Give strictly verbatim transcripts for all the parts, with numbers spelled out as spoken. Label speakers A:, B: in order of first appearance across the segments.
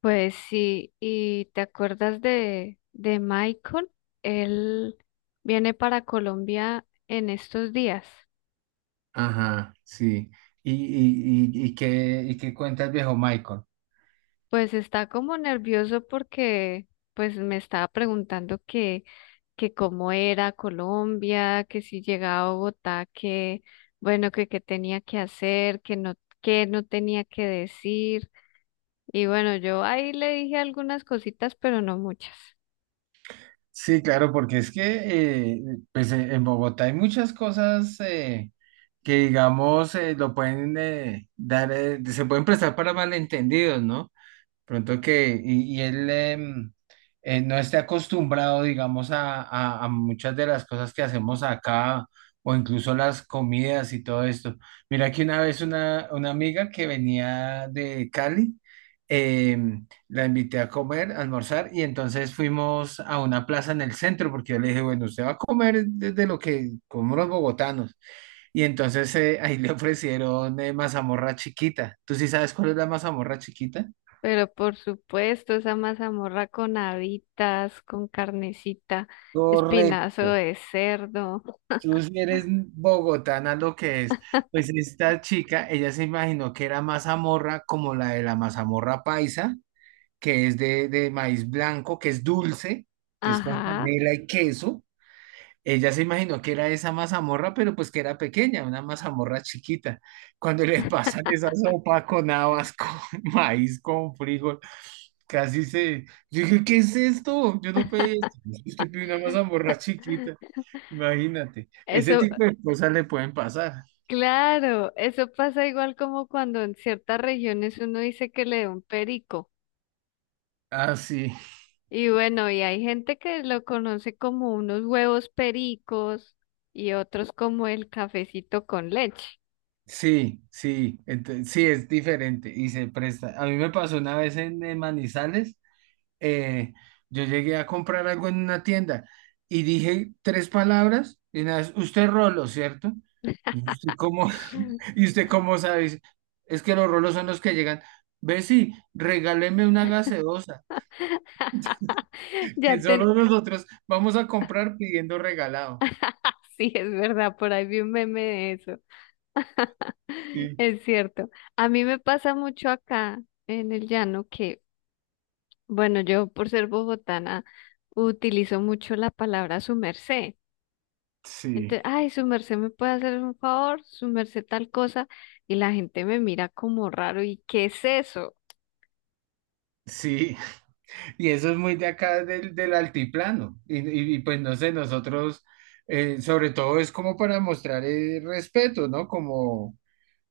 A: Pues sí, ¿y te acuerdas de, de Michael? Él viene para Colombia en estos días.
B: Ajá, sí. ¿Y, y, y, y qué, y qué cuenta el viejo Michael?
A: Pues está como nervioso porque pues me estaba preguntando que, que cómo era Colombia, que si llegaba a Bogotá, que bueno, que qué tenía que hacer, que no, que no tenía que decir. Y bueno, yo ahí le dije algunas cositas, pero no muchas.
B: Sí, claro, porque es que eh, pues, eh, en Bogotá hay muchas cosas eh, que, digamos, eh, lo pueden eh, dar, eh, se pueden prestar para malentendidos, ¿no? Pronto que, y, y él em, eh, no esté acostumbrado, digamos, a, a- a muchas de las cosas que hacemos acá, o incluso las comidas y todo esto. Mira que una vez una, una amiga que venía de Cali, em, la invité a comer, a almorzar, y entonces fuimos a una plaza en el centro, porque yo le dije, bueno, usted va a comer desde lo que comemos los bogotanos. Y entonces eh, ahí le ofrecieron eh, mazamorra chiquita. ¿Tú sí sabes cuál es la mazamorra chiquita?
A: Pero por supuesto, esa mazamorra con habitas, con carnecita, espinazo
B: Correcto.
A: de cerdo.
B: Tú sí eres bogotana lo que es. Pues esta chica, ella se imaginó que era mazamorra como la de la mazamorra paisa, que es de, de maíz blanco, que es dulce, que es con
A: Ajá,
B: panela y queso. Ella se imaginó que era esa mazamorra, pero pues que era pequeña, una mazamorra chiquita. Cuando le pasan esa sopa con habas, con maíz, con frijol, casi se... Yo dije, ¿qué es esto? Yo no pedí esto. Usted pidió una mazamorra chiquita. Imagínate, ese
A: eso,
B: tipo de cosas le pueden pasar.
A: claro, eso pasa igual como cuando en ciertas regiones uno dice que le da un perico.
B: Ah, sí,
A: Y bueno, y hay gente que lo conoce como unos huevos pericos y otros como el cafecito con leche.
B: sí, sí, ente- sí, es diferente y se presta. A mí me pasó una vez en, eh, Manizales, eh, yo llegué a comprar algo en una tienda y dije tres palabras y una vez, usted rolo, ¿cierto? ¿Y usted cómo, y usted cómo sabe? Es que los rolos son los que llegan. Ve, sí, regáleme una gaseosa, que
A: Ya ten,
B: solo nosotros vamos a comprar pidiendo regalado.
A: sí, es verdad, por ahí vi un meme de eso.
B: Sí.
A: Es cierto. A mí me pasa mucho acá en el llano que, bueno, yo por ser bogotana utilizo mucho la palabra su merced.
B: Sí,
A: Entonces, ay, su merced me puede hacer un favor, su merced tal cosa, y la gente me mira como raro. ¿Y qué es eso?
B: sí. Y eso es muy de acá del, del altiplano. Y, y- y, pues no sé, nosotros, eh, sobre todo es como para mostrar eh, respeto, ¿no? Como,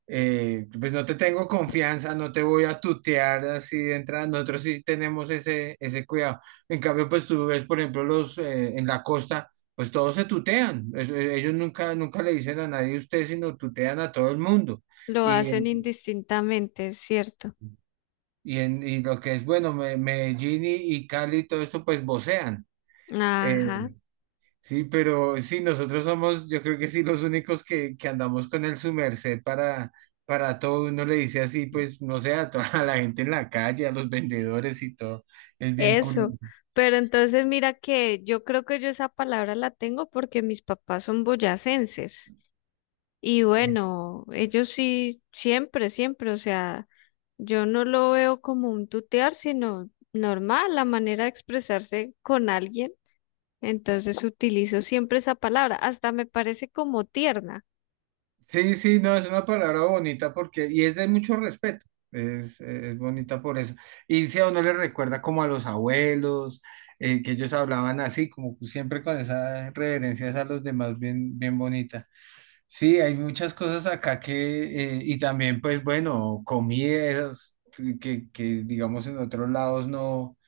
B: eh, pues no te tengo confianza, no te voy a tutear así de entrada. Nosotros sí tenemos ese, ese cuidado. En cambio, pues tú ves, por ejemplo, los eh, en la costa, pues todos se tutean. Es- eh, ellos nunca, nunca le dicen a nadie usted, sino tutean a todo el mundo.
A: Lo
B: Y,
A: hacen
B: en-
A: indistintamente, es cierto.
B: y, en, y lo que es, bueno, Me- Medellín y, y Cali, y todo esto, pues vocean. Eh,
A: Ajá,
B: Sí, pero sí, nosotros somos, yo creo que sí, los únicos que, que andamos con el su merced para, para todo. Uno le dice así, pues, no sé, a toda la gente en la calle, a los vendedores y todo. Es bien
A: eso.
B: curioso.
A: Pero entonces mira que yo creo que yo esa palabra la tengo porque mis papás son boyacenses. Y bueno, ellos sí, siempre, siempre, o sea, yo no lo veo como un tutear, sino normal, la manera de expresarse con alguien. Entonces utilizo siempre esa palabra, hasta me parece como tierna.
B: Sí, sí, no, es una palabra bonita porque, y es de mucho respeto, es, es bonita por eso. Y si a uno le recuerda como a los abuelos, eh, que ellos hablaban así, como siempre con esas reverencias a los demás, bien, bien bonita. Sí, hay muchas cosas acá que, eh, y también pues bueno, comidas que, que digamos en otros lados no,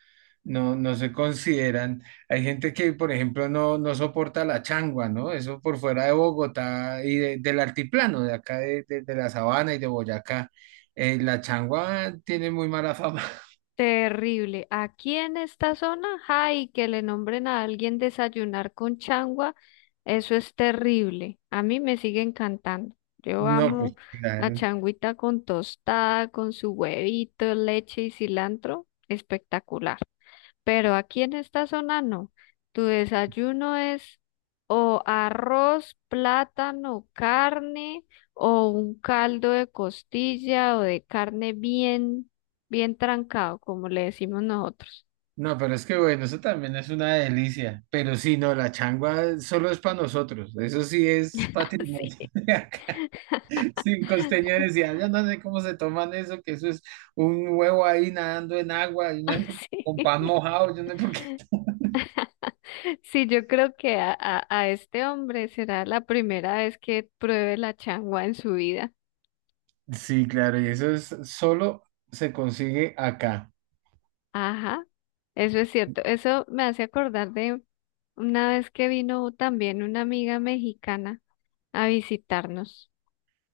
B: no, no se consideran. Hay gente que, por ejemplo, no, no soporta la changua, ¿no? Eso por fuera de Bogotá y de- del altiplano, de acá de, de- de la sabana y de Boyacá. Eh, la changua tiene muy mala fama.
A: Terrible. Aquí en esta zona, ay, que le nombren a alguien desayunar con changua, eso es terrible. A mí me sigue encantando. Yo
B: No,
A: amo
B: pues
A: la
B: claro.
A: changuita con tostada, con su huevito, leche y cilantro. Espectacular. Pero aquí en esta zona no. Tu desayuno es o arroz, plátano, carne o un caldo de costilla o de carne bien, bien trancado, como le decimos nosotros.
B: No, pero es que bueno, eso también es una delicia. Pero sí, no, la changua solo es para nosotros. Eso sí es
A: Así,
B: patrimonio de acá. Si un costeño decía, yo no sé cómo se toman eso, que eso es un huevo ahí nadando en agua, y no sé por-
A: así.
B: con pan
A: Sí,
B: mojado, yo no sé por qué.
A: Sí, yo creo que a, a, a este hombre será la primera vez que pruebe la changua en su vida.
B: Sí, claro, y eso es solo se consigue acá.
A: Ajá, eso es cierto. Eso me hace acordar de una vez que vino también una amiga mexicana a visitarnos.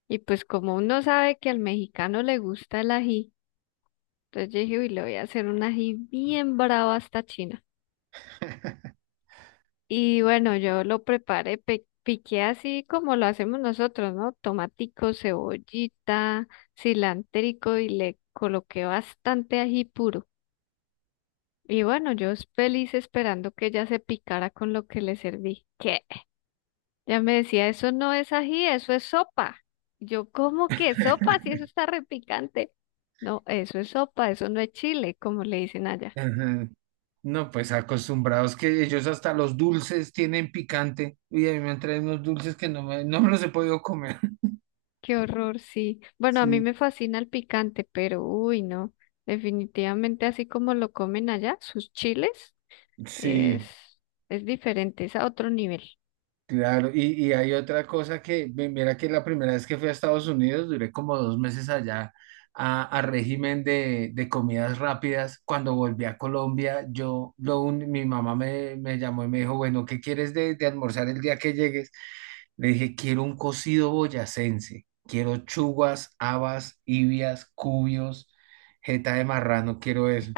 A: Y pues como uno sabe que al mexicano le gusta el ají, entonces yo dije, uy, le voy a hacer un ají bien bravo hasta China. Y bueno, yo lo preparé, pe- piqué así como lo hacemos nosotros, ¿no? Tomatico, cebollita, cilantrico y le coloqué bastante ají puro. Y bueno, yo feliz esperando que ella se picara con lo que le serví. Ya me decía, eso no es ají, eso es sopa. Yo, ¿cómo que sopa? Si eso está repicante. No, eso es sopa, eso no es chile, como le dicen allá.
B: Ajá. No, pues acostumbrados que ellos hasta los dulces tienen picante. Y a mí me han traído unos dulces que no me, no me los he podido comer.
A: Qué horror, sí. Bueno, a mí
B: Sí.
A: me fascina el picante, pero uy, no. Definitivamente así como lo comen allá, sus chiles es,
B: Sí,
A: es diferente, es a otro nivel.
B: claro. Y, y hay otra cosa que, mi- mira que la primera vez que fui a Estados Unidos, duré como dos meses allá a, a régimen de, de comidas rápidas. Cuando volví a Colombia, yo, lo un- mi mamá me, me llamó y me dijo, bueno, ¿qué quieres de, de almorzar el día que llegues? Le dije, quiero un cocido boyacense, quiero chugas, habas, ibias, cubios, jeta de marrano, quiero eso.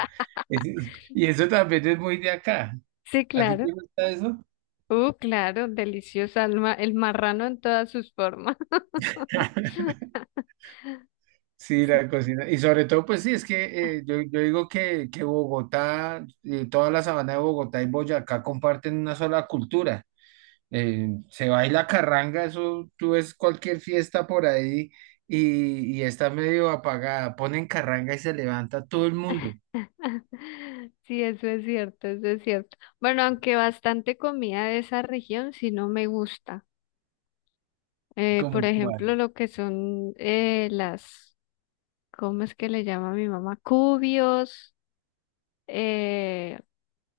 B: Y eso también es muy de acá.
A: Sí,
B: ¿A ti
A: claro.
B: te gusta eso?
A: Uh, claro, deliciosa el, ma- el marrano en todas sus formas.
B: Sí,
A: sí
B: la cocina. Y sobre todo, pues sí, es que eh, yo, yo digo que, que Bogotá, eh, toda la sabana de Bogotá y Boyacá comparten una sola cultura. Eh, se baila carranga, eso tú ves cualquier fiesta por ahí y, y está medio apagada. Ponen carranga y se levanta todo el mundo,
A: Sí, eso es cierto, eso es cierto. Bueno, aunque bastante comida de esa región sí no me gusta. Eh, por
B: como
A: ejemplo,
B: cual.
A: lo que son eh, las, ¿cómo es que le llama mi mamá? Cubios, eh,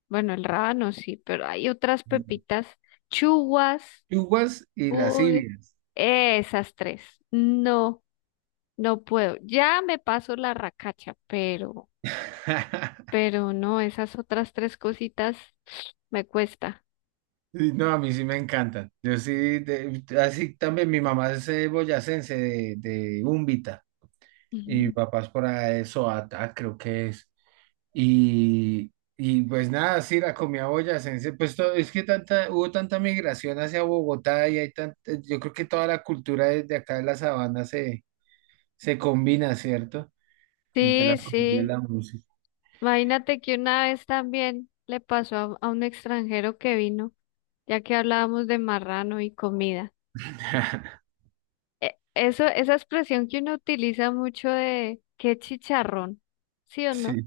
A: bueno, el rábano sí, pero hay otras pepitas, chuguas,
B: Yuguas y
A: uy,
B: lascivias.
A: esas tres. No, no puedo. Ya me paso la racacha, pero, pero no, esas otras tres cositas me cuesta.
B: Y no, a mí sí me encantan. Yo sí, de- así también mi mamá es eh, boyacense de, de Úmbita. Y
A: Ujú.
B: papás por eso, Soata, creo que es. Y, y pues nada, sí, la comida boyacense, pues todo es que tanta, hubo tanta migración hacia Bogotá y hay tanta, yo creo que toda la cultura desde acá de la sabana se, se combina, ¿cierto? Entre
A: Sí,
B: la comida y
A: sí.
B: la música.
A: Imagínate que una vez también le pasó a, a un extranjero que vino, ya que hablábamos de marrano y comida. E- Eso, esa expresión que uno utiliza mucho de qué chicharrón, ¿sí o
B: Sí,
A: no?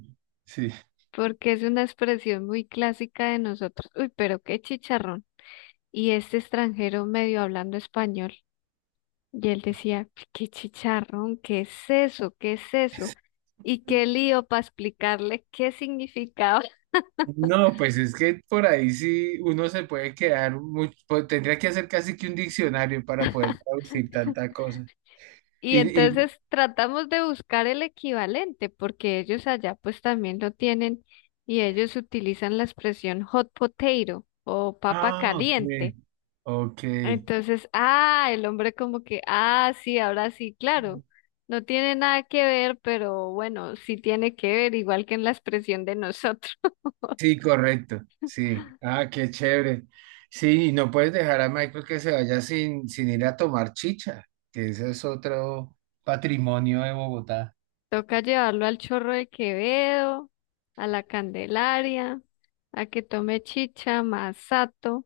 B: sí.
A: Porque es una expresión muy clásica de nosotros. Uy, pero qué chicharrón. Y este extranjero medio hablando español, y él decía, qué chicharrón, ¿qué es eso? ¿Qué es eso? Y qué lío para explicarle qué significaba.
B: No, pues es que por ahí sí uno se puede quedar, mucho, tendría que hacer casi que un diccionario para poder traducir tanta cosa.
A: Y
B: Y, y,
A: entonces tratamos de buscar el equivalente, porque ellos allá pues también lo tienen y ellos utilizan la expresión hot potato o papa
B: ah, ok,
A: caliente.
B: ok.
A: Entonces, ah, el hombre como que, ah, sí, ahora sí, claro, no tiene nada que ver, pero bueno, sí tiene que ver, igual que en la expresión de nosotros.
B: Sí, correcto. Sí. Ah, qué chévere. Sí, y no puedes dejar a Michael que se vaya sin, sin ir a tomar chicha, que ese es otro patrimonio de Bogotá.
A: Toca llevarlo al Chorro de Quevedo, a la Candelaria, a que tome chicha, masato.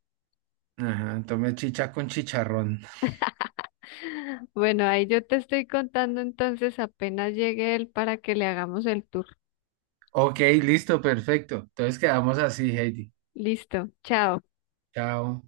B: Ajá, tome chicha con chicharrón.
A: Bueno, ahí yo te estoy contando entonces apenas llegue él para que le hagamos el tour.
B: Ok, listo, perfecto. Entonces quedamos así, Heidi.
A: Listo, chao.
B: Chao.